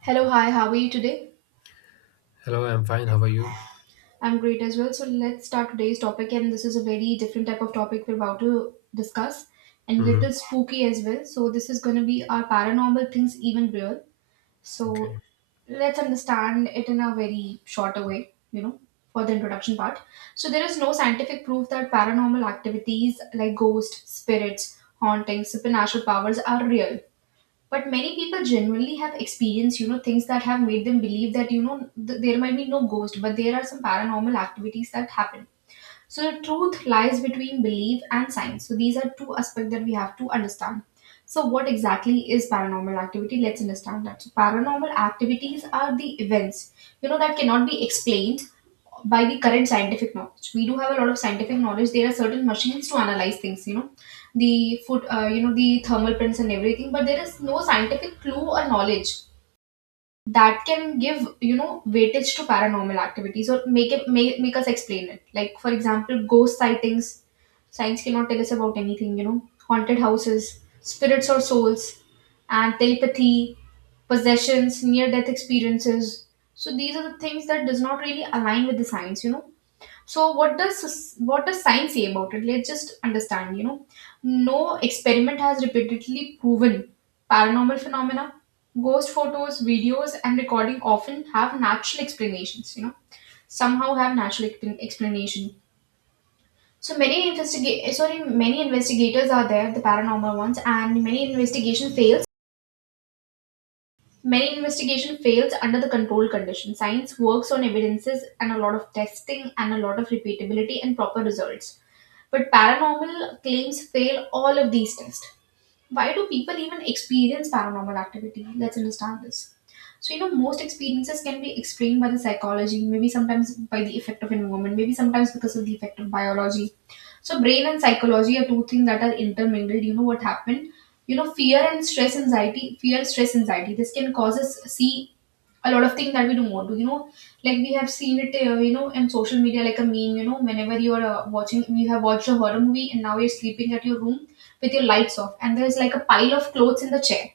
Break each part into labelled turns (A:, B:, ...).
A: Hello, hi, how are you today?
B: Hello, I'm fine. How are you?
A: I'm great as well. So let's start today's topic, and this is a very different type of topic we're about to discuss and
B: Hmm.
A: little spooky as well. So this is gonna be, are paranormal things even real?
B: Okay.
A: So let's understand it in a very shorter way, for the introduction part. So there is no scientific proof that paranormal activities like ghosts, spirits, hauntings, supernatural powers are real. But many people generally have experienced things that have made them believe that there might be no ghost, but there are some paranormal activities that happen. So the truth lies between belief and science. So these are two aspects that we have to understand. So what exactly is paranormal activity? Let's understand that. So paranormal activities are the events, that cannot be explained by the current scientific knowledge. We do have a lot of scientific knowledge. There are certain machines to analyze things, you know, the foot, you know, the thermal prints and everything. But there is no scientific clue or knowledge that can give, weightage to paranormal activities, or make it make us explain it. Like, for example, ghost sightings, science cannot tell us about anything, you know, haunted houses, spirits or souls, and telepathy, possessions, near death experiences. So these are the things that does not really align with the science, you know. So what does science say about it? Let's just understand. You know, no experiment has repeatedly proven paranormal phenomena. Ghost photos, videos, and recording often have natural explanations. You know, somehow have natural explanation. So many investigate sorry many investigators are there, the paranormal ones, and many investigation fails. Many investigation fails under the controlled condition. Science works on evidences and a lot of testing and a lot of repeatability and proper results. But paranormal claims fail all of these tests. Why do people even experience paranormal activity? Let's understand this. So, you know, most experiences can be explained by the psychology, maybe sometimes by the effect of environment, maybe sometimes because of the effect of biology. So, brain and psychology are two things that are intermingled. You know what happened? You know, fear, stress, anxiety. This can cause us see a lot of things that we don't want to, you know. Like we have seen it, you know, in social media, like a meme. You know, whenever you're watching, you have watched a horror movie and now you're sleeping at your room with your lights off and there's like a pile of clothes in the chair.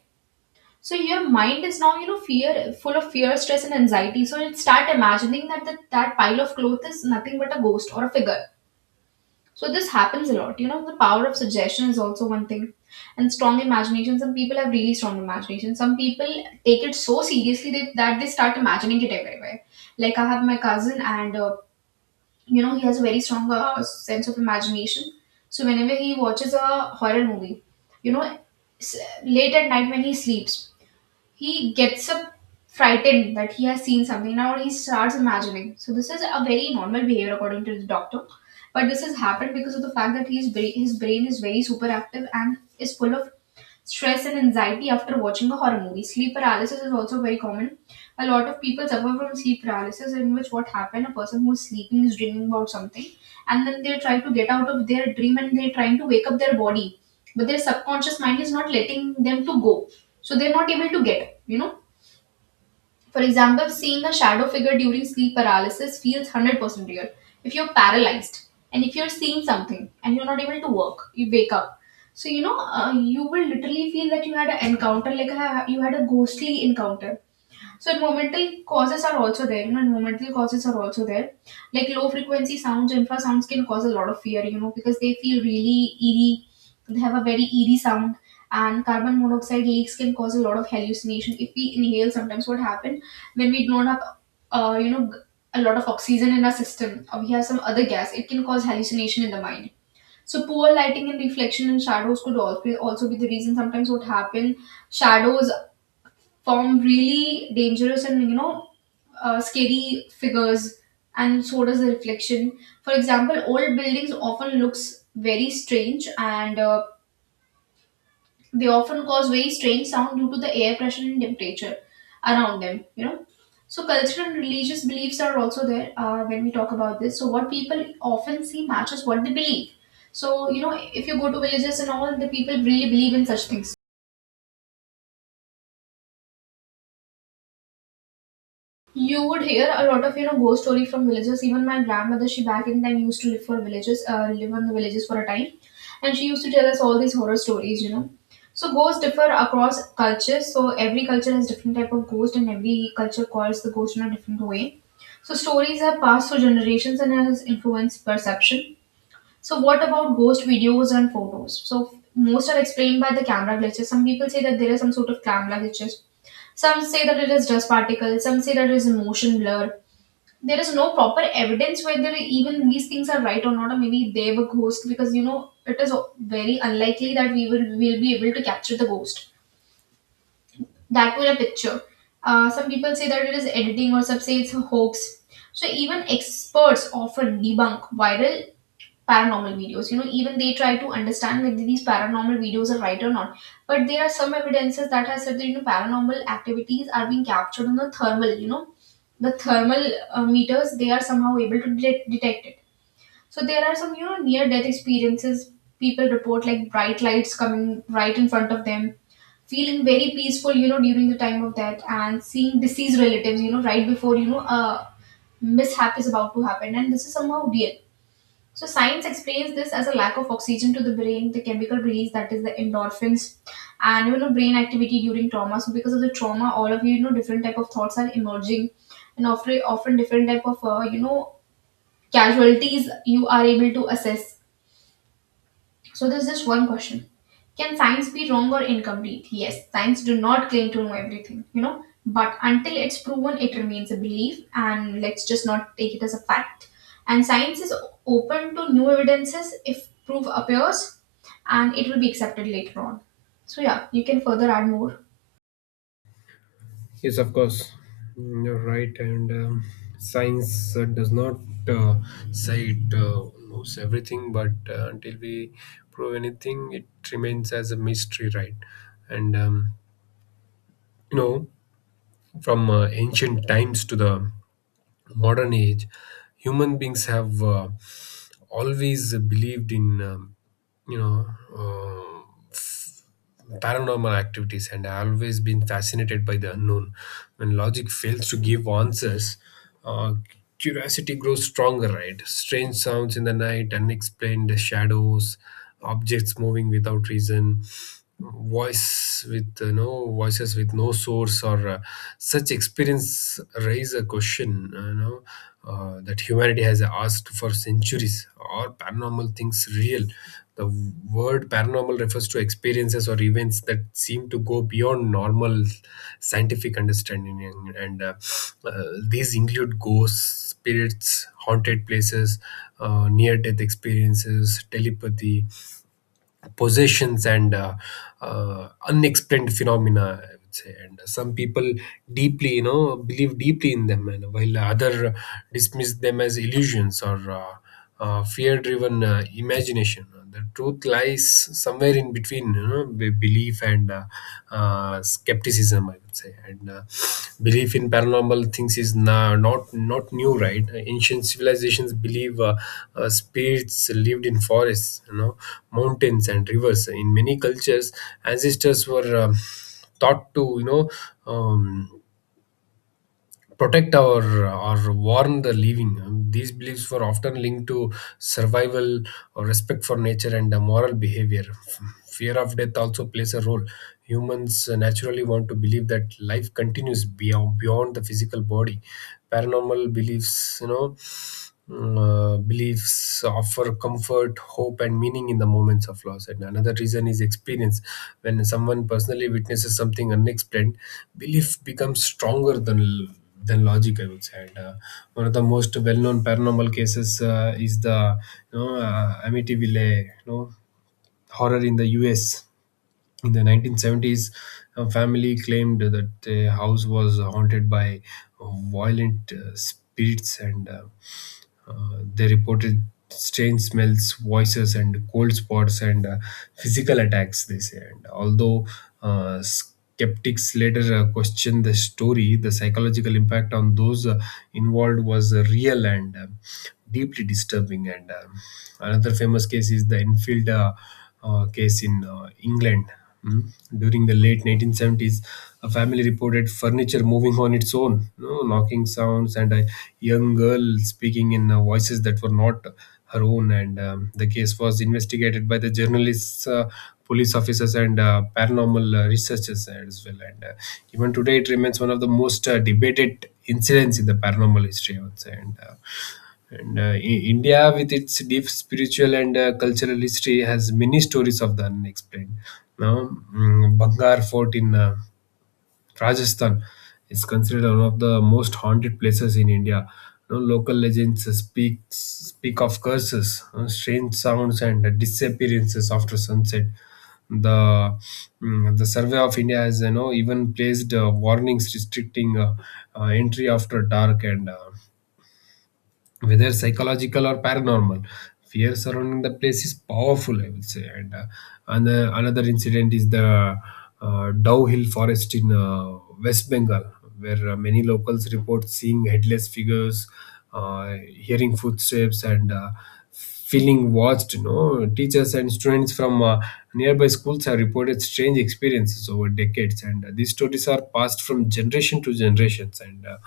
A: So your mind is now, you know, fear full of fear, stress and anxiety, so it start imagining that that pile of clothes is nothing but a ghost or a figure. So this happens a lot. You know, the power of suggestion is also one thing. And strong imagination, some people have really strong imagination. Some people take it so seriously that they start imagining it everywhere. Like, I have my cousin and, you know, he has a very strong sense of imagination. So whenever he watches a horror movie, you know, s- late at night when he sleeps, he gets up frightened that he has seen something. Now he starts imagining. So this is a very normal behavior according to the doctor. But this has happened because of the fact that his brain is very super active and is full of stress and anxiety after watching a horror movie. Sleep paralysis is also very common. A lot of people suffer from sleep paralysis, in which what happened, a person who's sleeping is dreaming about something, and then they try to get out of their dream and they're trying to wake up their body, but their subconscious mind is not letting them to go, so they're not able to get, you know. For example, seeing a shadow figure during sleep paralysis feels 100% real if you're paralyzed, and if you're seeing something and you're not able to work you wake up. So, you know, you will literally feel that you had an encounter, you had a ghostly encounter. So environmental causes are also there, you know, environmental causes are also there. Like low frequency sounds, infrasounds can cause a lot of fear, you know, because they feel really eerie, they have a very eerie sound. And carbon monoxide leaks can cause a lot of hallucination. If we inhale, sometimes what happen, when we don't have, you know, a lot of oxygen in our system, or we have some other gas, it can cause hallucination in the mind. So poor lighting and reflection and shadows could also be the reason. Sometimes what happen, shadows form really dangerous and, you know, scary figures, and so does the reflection. For example, old buildings often looks very strange, and they often cause very strange sound due to the air pressure and temperature around them, you know. So cultural and religious beliefs are also there, when we talk about this. So what people often see matches what they believe. So, you know, if you go to villages and all, the people really believe in such things. You would hear a lot of, you know, ghost story from villagers. Even my grandmother, she back in time used to live for villages, live on the villages for a time, and she used to tell us all these horror stories. You know, so ghosts differ across cultures. So every culture has different type of ghost, and every culture calls the ghost in a different way. So stories are passed through generations and has influenced perception. So what about ghost videos and photos? So most are explained by the camera glitches. Some people say that there is some sort of camera glitches. Some say that it is dust particles. Some say that it is motion blur. There is no proper evidence whether even these things are right or not, or maybe they were ghosts, because, you know, it is very unlikely that we will be able to capture the ghost that with a picture. Some people say that it is editing, or some say it's a hoax. So even experts often debunk viral paranormal videos. You know, even they try to understand whether these paranormal videos are right or not. But there are some evidences that has said that, you know, paranormal activities are being captured on the thermal. You know, the thermal meters, they are somehow able to detect it. So there are some, you know, near death experiences. People report like bright lights coming right in front of them, feeling very peaceful, you know, during the time of death, and seeing deceased relatives, you know, right before, you know, a mishap is about to happen, and this is somehow real. So science explains this as a lack of oxygen to the brain, the chemical release, that is the endorphins, and, you know, brain activity during trauma. So because of the trauma, all of you, you know, different type of thoughts are emerging, and often different type of, you know, casualties you are able to assess. So there's just one question. Can science be wrong or incomplete? Yes, science do not claim to know everything, you know, but until it's proven, it remains a belief, and let's just not take it as a fact. And science is open to new evidences if proof appears, and it will be accepted later on. So yeah, you can further add more.
B: Yes, of course. You're right, and science does not uh, say it knows everything, but until we prove anything, it remains as a mystery, right? And you know, from ancient times to the modern age, human beings have always believed in you know uh, paranormal activities, and I always been fascinated by the unknown. When logic fails to give answers, uh, curiosity grows stronger, right? Strange sounds in the night, unexplained shadows, objects moving without reason, voice with no voices with no source, or such experience raise a question that humanity has asked for centuries. Are paranormal things real? The word paranormal refers to experiences or events that seem to go beyond normal scientific understanding, and, uh, these include ghosts, spirits, haunted places, near-death experiences, telepathy, possessions, and unexplained phenomena, I would say. And some people deeply you know believe deeply in them, and while other dismiss them as illusions or fear driven imagination. The truth lies somewhere in between, belief and skepticism, I would say. And belief in paranormal things is not new, right? Ancient civilizations believe spirits lived in forests, you know, mountains and rivers. In many cultures, ancestors were thought to, Um, protect our or warn the living. These beliefs were often linked to survival or respect for nature and moral behavior. Fear of death also plays a role. Humans naturally want to believe that life continues beyond the physical body. Paranormal beliefs, you know, Mm, beliefs offer comfort, hope, and meaning in the moments of loss. And another reason is experience. When someone personally witnesses something unexplained, belief becomes stronger than logic, I would say. And one of the most well-known paranormal cases is the Amityville horror in the US. In the 1970s, a family claimed that their house was haunted by violent spirits, and they reported strange smells, voices, and cold spots, and physical attacks, they say. And although uh, skeptics later questioned the story, the psychological impact on those involved was real and deeply disturbing. And another famous case is the Enfield case in England. Mm. During the late 1970s, a family reported furniture moving on its own, you know, knocking sounds, and a young girl speaking in voices that were not her own. And the case was investigated by the journalists. Police officers and paranormal researchers as well. And even today, it remains one of the most debated incidents in the paranormal history, I would say. And uh, I- India, with its deep spiritual and cultural history, has many stories of the unexplained. Now, Bangar Fort in Rajasthan is considered one of the most haunted places in India. You know, local legends speak of curses, you know, strange sounds, and disappearances after sunset. The the Survey of India has even placed warnings restricting entry after dark. And whether psychological or paranormal, fear surrounding the place is powerful, I would say. And and, another incident is the Dow Hill forest in West Bengal, where many locals report seeing headless figures, uh, hearing footsteps, and feeling watched. You know, teachers and students from nearby schools have reported strange experiences over decades, and these stories are passed from generation to generations, and uh,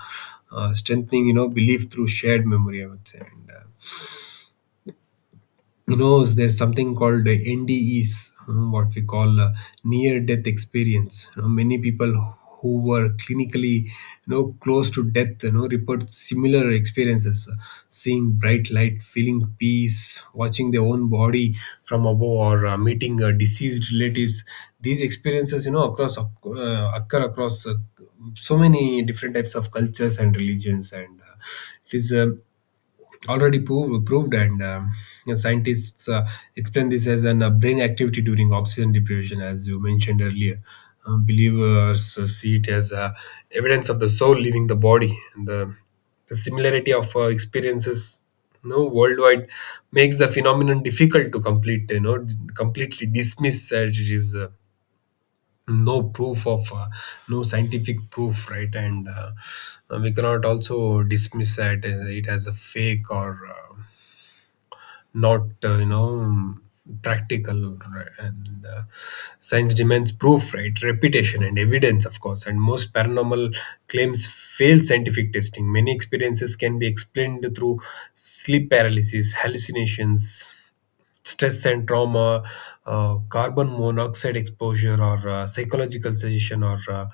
B: uh, strengthening, belief through shared memory, I would say. And there's something called NDEs, what we call near death experience. You know, many people who were clinically, close to death, report similar experiences, seeing bright light, feeling peace, watching their own body from above, or meeting deceased relatives. These experiences, you know across occur across so many different types of cultures and religions. And it is already proved. And you know, scientists explain this as an brain activity during oxygen deprivation, as you mentioned earlier. Believers see it as evidence of the soul leaving the body. And the similarity of experiences, you know, worldwide makes the phenomenon difficult to completely dismiss, as it is no proof of, no scientific proof, right? And we cannot also dismiss that it as a fake or not, practical, right? And science demands proof, right? Reputation and evidence, of course. And most paranormal claims fail scientific testing. Many experiences can be explained through sleep paralysis, hallucinations, stress and trauma, carbon monoxide exposure, or psychological suggestion, or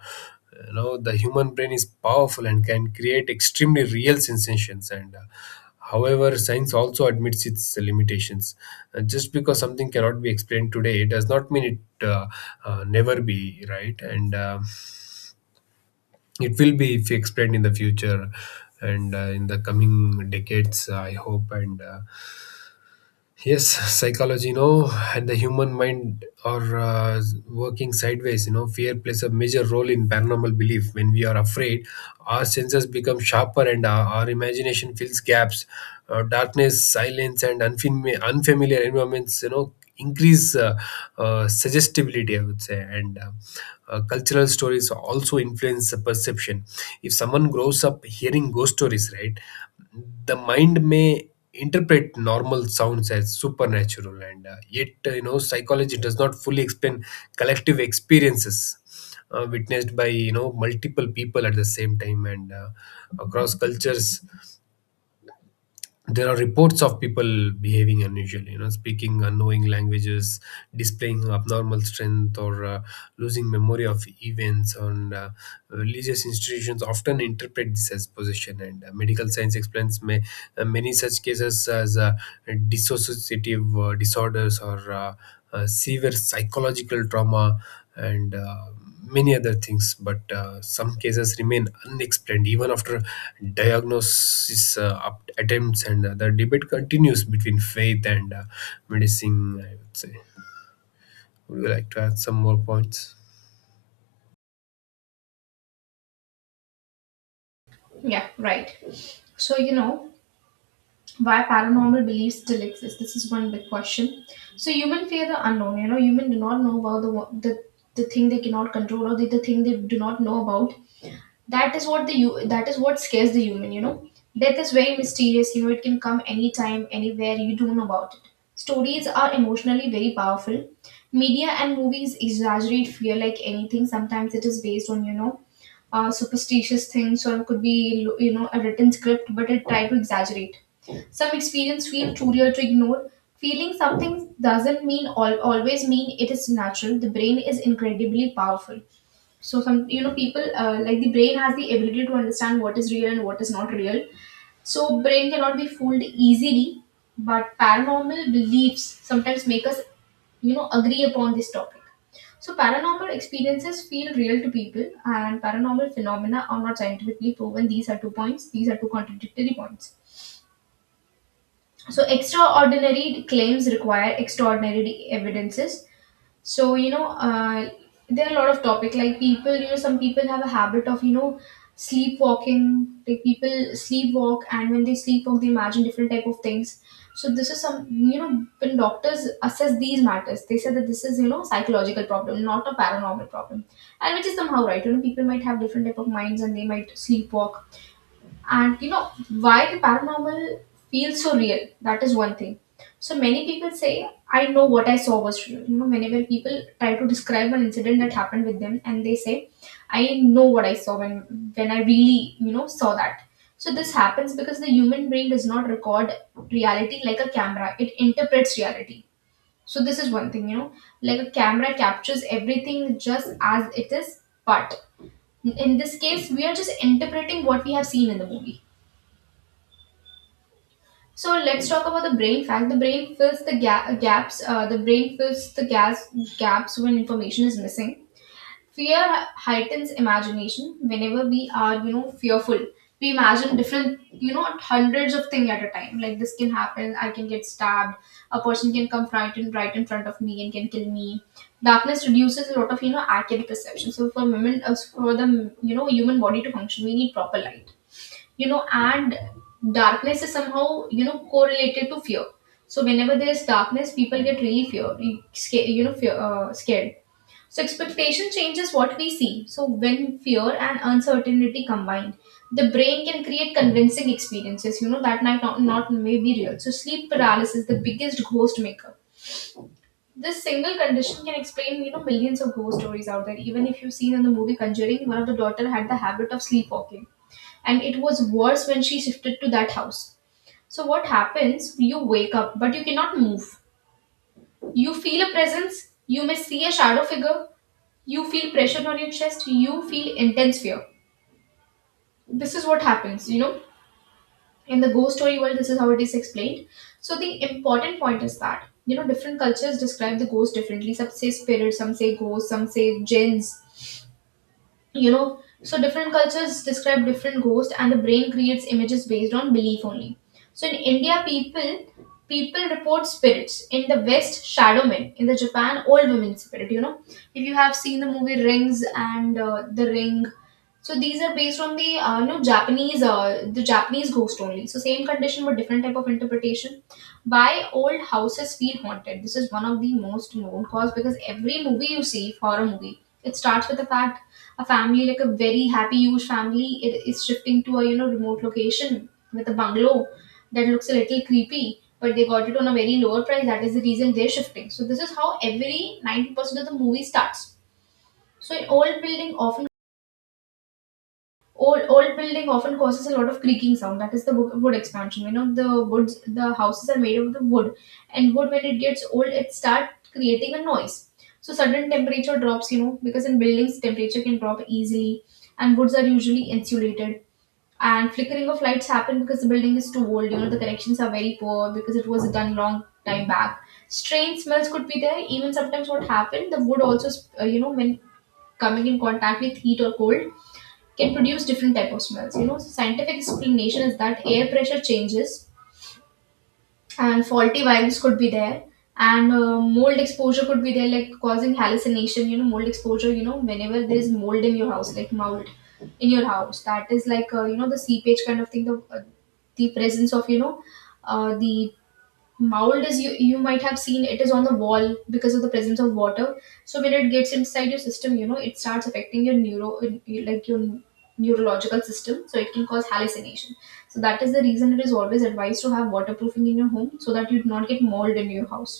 B: the human brain is powerful and can create extremely real sensations. And however, science also admits its limitations. Just because something cannot be explained today, it does not mean it never be right, and it will be if explained in the future, and in the coming decades, I hope. And yes, psychology, and the human mind are working sideways. You know, fear plays a major role in paranormal belief. When we are afraid, our senses become sharper, and our imagination fills gaps. Darkness, silence, and unfamiliar environments, you know, increase suggestibility, I would say. And cultural stories also influence the perception. If someone grows up hearing ghost stories, right, the mind may interpret normal sounds as supernatural. And yet, psychology does not fully explain collective experiences witnessed by, you know, multiple people at the same time, and across cultures, there are reports of people behaving unusually, you know, speaking unknowing languages, displaying abnormal strength, or losing memory of events. And religious institutions often interpret this as possession, and medical science explains many such cases as dissociative disorders or severe psychological trauma and many other things. But some cases remain unexplained even after diagnosis attempts, and the debate continues between faith and medicine, I would say. Would you like to add some more points?
A: Yeah, right. So, you know, why paranormal beliefs still exist, this is one big question. So human fear the unknown, you know, human do not know about the thing they cannot control, or the thing they do not know about. That is what the you that is what scares the human, you know. Death is very mysterious, you know, it can come anytime, anywhere, you don't know about it. Stories are emotionally very powerful. Media and movies exaggerate fear like anything. Sometimes it is based on, you know, superstitious things, or it could be, you know, a written script, but it try to exaggerate. Some experience feel truer to ignore. Feeling something doesn't mean always mean it is natural. The brain is incredibly powerful. So some, you know, people, like the brain has the ability to understand what is real and what is not real. So brain cannot be fooled easily, but paranormal beliefs sometimes make us, you know, agree upon this topic. So paranormal experiences feel real to people, and paranormal phenomena are not scientifically proven. These are two points. These are two contradictory points. So extraordinary claims require extraordinary evidences. so you know uh, there are a lot of topic like people, some people have a habit of sleepwalking. Like people sleepwalk, and when they sleepwalk they imagine different type of things. So this is some, when doctors assess these matters, they say that this is, you know, psychological problem, not a paranormal problem. And which is somehow right. You know, people might have different type of minds, and they might sleepwalk. And you know, why the paranormal feels so real? That is one thing. So many people say, I know what I saw was real. You know, whenever people try to describe an incident that happened with them and they say, I know what I saw when I really, you know, saw that. So this happens because the human brain does not record reality like a camera. It interprets reality. So this is one thing, you know, like a camera captures everything just as it is, but in this case, we are just interpreting what we have seen in the movie. So let's talk about the brain fact. The brain fills the ga- gaps. The brain fills the gas gaps when information is missing. Fear heightens imagination. Whenever we are, you know, fearful, we imagine different, you know, hundreds of things at a time. Like this can happen. I can get stabbed. A person can come right in front of me and can kill me. Darkness reduces a lot of, you know, accurate perception. So for women, for the, you know, human body to function, we need proper light, you know. And darkness is somehow, you know, correlated to fear. So whenever there is darkness, people get really fear scared, you know, scared. So expectation changes what we see. So when fear and uncertainty combine, the brain can create convincing experiences, you know, that might not may be real. So sleep paralysis, the biggest ghost maker. This single condition can explain, you know, millions of ghost stories out there. Even if you've seen in the movie Conjuring, one of the daughter had the habit of sleepwalking, and it was worse when she shifted to that house. So, what happens? You wake up, but you cannot move. You feel a presence, you may see a shadow figure, you feel pressure on your chest, you feel intense fear. This is what happens, you know. In the ghost story world, this is how it is explained. So, the important point is that, you know, different cultures describe the ghost differently. Some say spirit, some say ghost, some say jinns. You know, so different cultures describe different ghosts, and the brain creates images based on belief only. So in India, people report spirits. In the West, shadow men. In the Japan, old women spirit, you know. If you have seen the movie Rings and The Ring, so these are based on the, you know, Japanese the Japanese ghost only. So same condition but different type of interpretation. Why old houses feel haunted? This is one of the most known cause, because every movie you see, horror movie, it starts with the fact a family, like a very happy huge family, it is shifting to a, you know, remote location with a bungalow that looks a little creepy, but they got it on a very lower price. That is the reason they're shifting. So this is how every 90% of the movie starts. So an old building often Old building often causes a lot of creaking sound. That is the wood expansion. You know the woods, the houses are made of the wood, and wood when it gets old, it start creating a noise. So sudden temperature drops. You know because in buildings temperature can drop easily, and woods are usually insulated. And flickering of lights happen because the building is too old. You know the connections are very poor because it was done long time back. Strange smells could be there. Even sometimes what happened, the wood also you know, when coming in contact with heat or cold, can produce different type of smells. You know, so scientific explanation is that air pressure changes, and faulty valves could be there, and mold exposure could be there, like causing hallucination. You know, mold exposure, you know, whenever there is mold in your house, like mold in your house, that is like, you know, the seepage kind of thing, the presence of, the mold is, you might have seen, it is on the wall because of the presence of water. So when it gets inside your system, you know, it starts affecting your neuro, like your neurological system, so it can cause hallucination. So that is the reason it is always advised to have waterproofing in your home, so that you do not get mold in your house.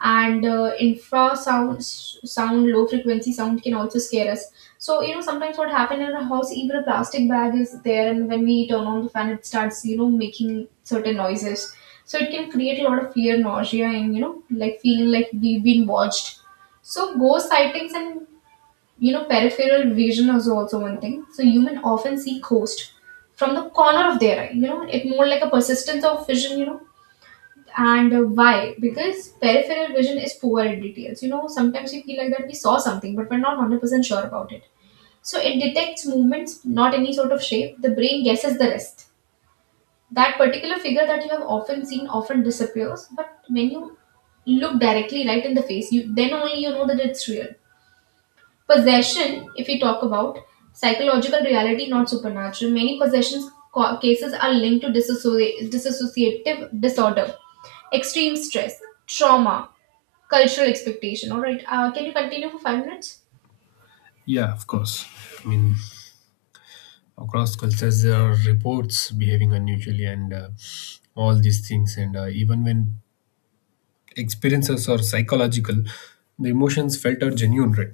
A: And infrasound, sound, low frequency sound can also scare us. So you know, sometimes what happen in a house, even a plastic bag is there, and when we turn on the fan, it starts, you know, making certain noises. So it can create a lot of fear, nausea, and, you know, like feeling like we've been watched. So ghost sightings and, you know, peripheral vision is also one thing. So human often see ghost from the corner of their eye, you know. It more like a persistence of vision, you know. And why? Because peripheral vision is poor in details. You know, sometimes we feel like that we saw something, but we're not 100% sure about it. So it detects movements, not any sort of shape. The brain guesses the rest. That particular figure that you have often seen often disappears, but when you look directly right in the face, you then only you know that it's real. Possession, if we talk about psychological reality, not supernatural, many possessions cases are linked to dissociative disorder, extreme stress, trauma, cultural expectation. All right, can you continue for 5 minutes?
B: Yeah, of course. I mean, across cultures, there are reports behaving unusually and all these things. And even when experiences are psychological, the emotions felt are genuine, right?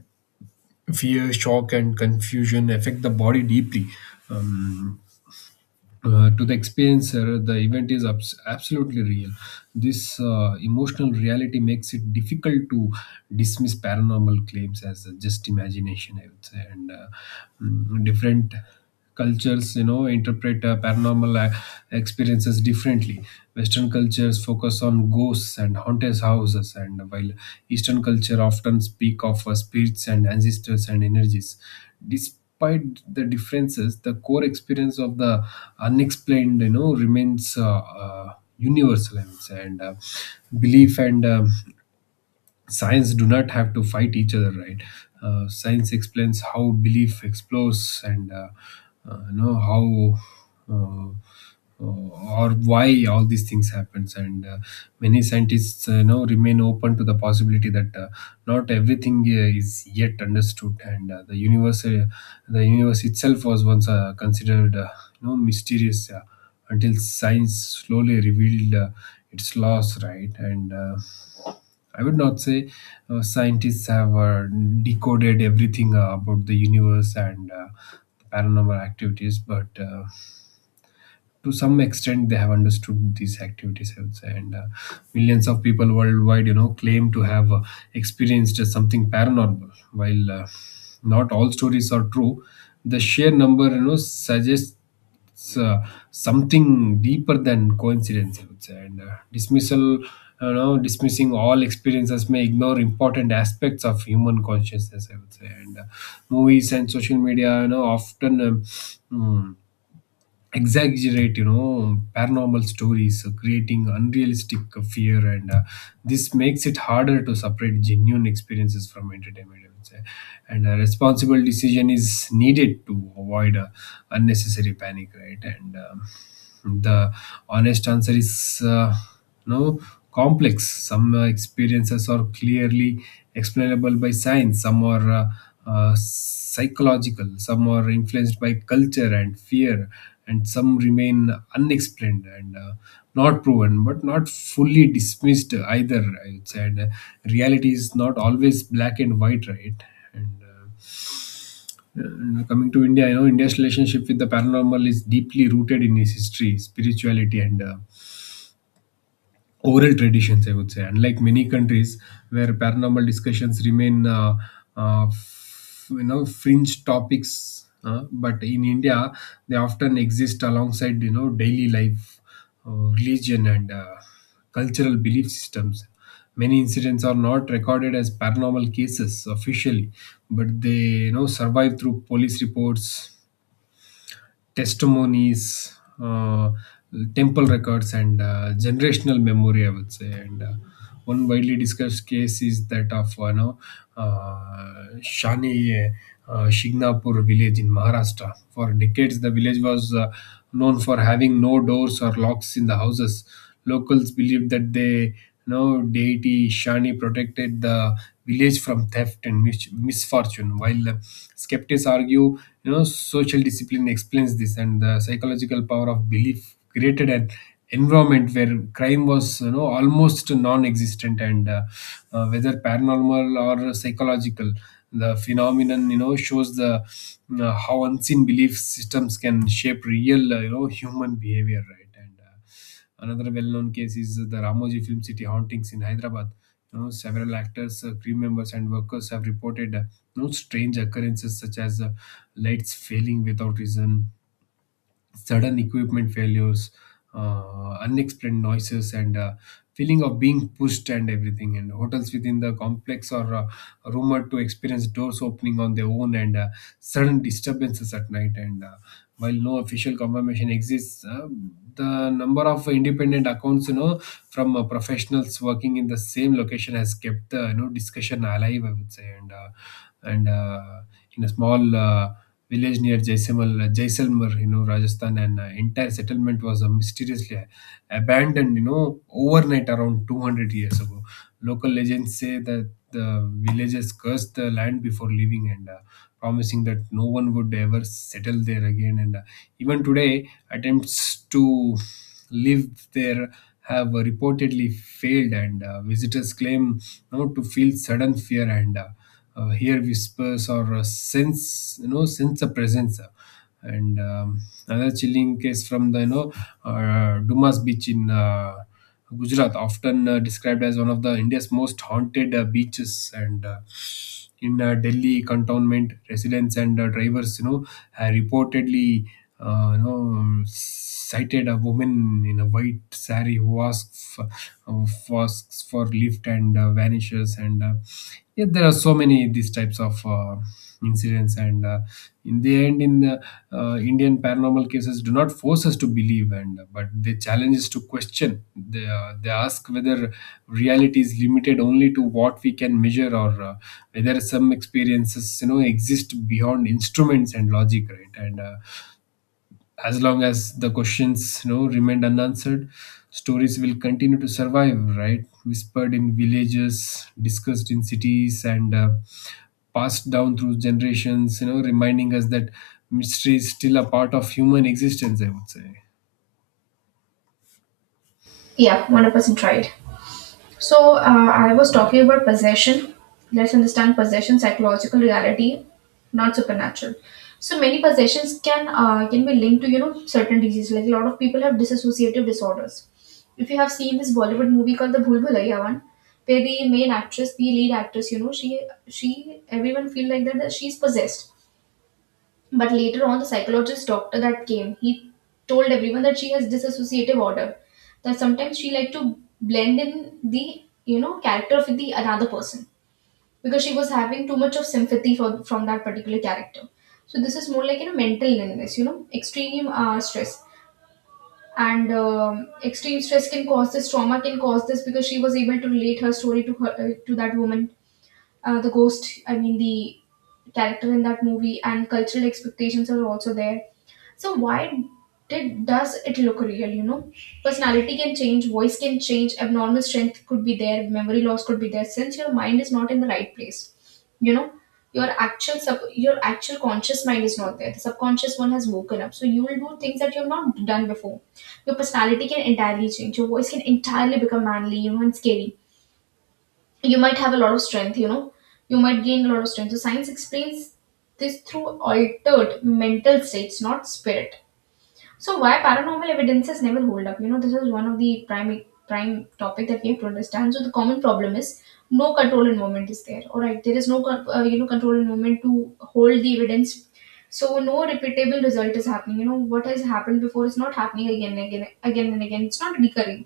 B: Fear, shock, and confusion affect the body deeply. Um, to the experiencer, the event is absolutely real. This emotional reality makes it difficult to dismiss paranormal claims as just imagination, I would say. And different cultures, you know, interpret paranormal experiences differently. Western cultures focus on ghosts and haunted houses, and while Eastern culture often speak of spirits and ancestors and energies. Despite the differences, the core experience of the unexplained, you know, remains universal, I would say. And belief and science do not have to fight each other, right? Science explains how, belief explores, and how, uh, or why all these things happens. And many scientists, you know, remain open to the possibility that not everything is yet understood. And the universe itself was once considered, mysterious, until science slowly revealed its laws, right. And I would not say scientists have decoded everything about the universe and paranormal activities, but to some extent they have understood these activities, I would say. And millions of people worldwide, you know, claim to have experienced something paranormal, while not all stories are true. The sheer number, you know, suggests uh, something deeper than coincidence, I would say. And dismissal, you know, dismissing all experiences may ignore important aspects of human consciousness, I would say. And movies and social media, you know, often mm, exaggerate, you know, paranormal stories, creating unrealistic fear, and this makes it harder to separate genuine experiences from entertainment, I would say. And a responsible decision is needed to avoid unnecessary panic, right. And the honest answer is no. Complex. Some experiences are clearly explainable by science, some are psychological, some are influenced by culture and fear, and some remain unexplained and not proven but not fully dismissed either, I would say. And reality is not always black and white, right. And and coming to India, you know, India's relationship with the paranormal is deeply rooted in its history, spirituality, and oral traditions, I would say. Unlike many countries where paranormal discussions remain fringe topics, but in India they often exist alongside, you know, daily life, religion, and cultural belief systems. Many incidents are not recorded as paranormal cases officially, but they survive through police reports, testimonies, uh, temple records, and generational memory, I would say. And one widely discussed case is that of Shani Shignapur village in Maharashtra. For decades, the village was known for having no doors or locks in the houses. Locals believed that they, deity Shani protected the village from theft and misfortune, while skeptics argue social discipline explains this, and the psychological power of belief created an environment where crime was almost non-existent, and whether paranormal or psychological, the phenomenon shows the how unseen belief systems can shape real, human behavior, right. And another well-known case is the Ramoji Film City hauntings in Hyderabad. You know, several actors, crew members, and workers have reported strange occurrences such as lights failing without reason, sudden equipment failures, unexplained noises, and feeling of being pushed and everything. And hotels within the complex are rumored to experience doors opening on their own, and sudden disturbances at night. And while no official confirmation exists, the number of independent accounts, you know, from professionals working in the same location has kept the discussion alive, I would say. And in a small village near Jaisalmer, you know, Rajasthan, and entire settlement was mysteriously abandoned, you know, overnight around 200 years ago. Local legends say that the villagers cursed the land before leaving, and promising that no one would ever settle there again. And even today, attempts to live there have reportedly failed, and visitors claim, to feel sudden fear and hear whispers, or sense you know sense a presence. And another chilling case from the Dumas beach in Gujarat, often described as one of the India's most haunted beaches, and in Delhi Cantonment, residents and drivers reportedly sighted a woman in a white sari who who asks for lift and vanishes. And yeah, there are so many these types of incidents, and in the end, Indian paranormal cases do not force us to believe, and but they challenge us to question. They ask whether reality is limited only to what we can measure, or whether some experiences, exist beyond instruments and logic, right? And as long as the questions, remain unanswered, stories will continue to survive, right? Whispered in villages, discussed in cities, and passed down through generations, reminding us that mystery is still a part of human existence, I would say.
A: Yeah, 100% tried. So I was talking about possession. Let's understand possession, psychological reality, not supernatural. So many possessions can be linked to, you know, certain diseases. Like a lot of people have dissociative disorders. If you have seen this Bollywood movie called The Bhool Bhulaiya One, where the main actress, the lead actress, you know, she, everyone feel like that she's possessed, but later on, the psychologist doctor that came, he told everyone that she has dissociative order. That sometimes she like to blend in the, you know, character of the another person because she was having too much of sympathy for from that particular character. So this is more like, you know, mental illness, you know, extreme stress. And extreme stress can cause this, trauma can cause this, because she was able to relate her story to her, to that woman, the ghost. I mean the character in that movie. And cultural expectations are also there. So why did does it look real? You know, personality can change, voice can change, abnormal strength could be there, memory loss could be there. Since your mind is not in the right place, you know, your your actual conscious mind is not there. The subconscious one has woken up, so you will do things that you have not done before. Your personality can entirely change. Your voice can entirely become manly, you know, and scary. You might have a lot of strength, you know. You might gain a lot of strength. So science explains this through altered mental states, not spirit. So why paranormal evidences never hold up? You know, this is one of the prime topic that we have to understand. So the common problem is no control and movement is there. All right, there is no you know, control and movement to hold the evidence. So no repeatable result is happening. You know what has happened before is not happening again and again. It's not recurring.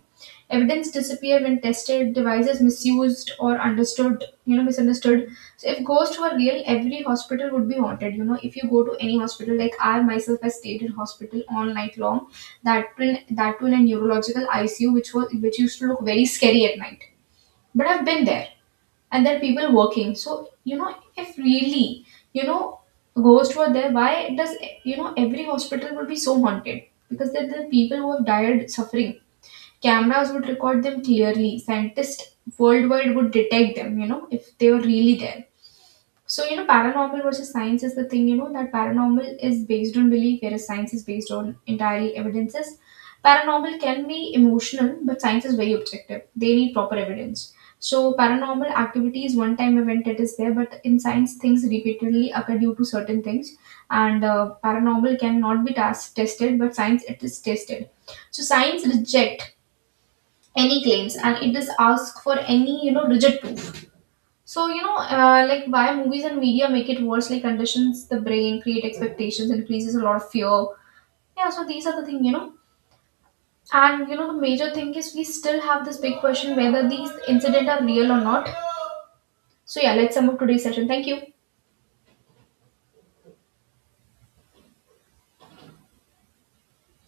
A: Evidence disappear when tested, devices misused or understood. You know, misunderstood. So if ghosts were real, every hospital would be haunted. You know, if you go to any hospital, like I myself, I stayed in hospital all night long. That too in a neurological ICU, which used to look very scary at night. But I've been there, and there are people working. So you know, if really, you know, ghosts were there, why does, you know, every hospital would be so haunted? Because they're the people who have died suffering. Cameras would record them clearly. Scientists worldwide would detect them. You know, if they were really there. So, you know, paranormal versus science is the thing, you know, that paranormal is based on belief, whereas science is based on entirely evidences. Paranormal can be emotional, but science is very objective. They need proper evidence. So, paranormal activity is one time event, it is there, but in science, things repeatedly occur due to certain things, and paranormal cannot be tested, but science it is tested. So, science reject any claims, and it does ask for any, you know, rigid proof. So, you know, like why movies and media make it worse, like conditions the brain, create expectations, increases a lot of fear. Yeah, so these are the thing, you know. And you know, the major thing is we still have this big question whether these incident are real or not. So yeah, let's sum up today's session. Thank you.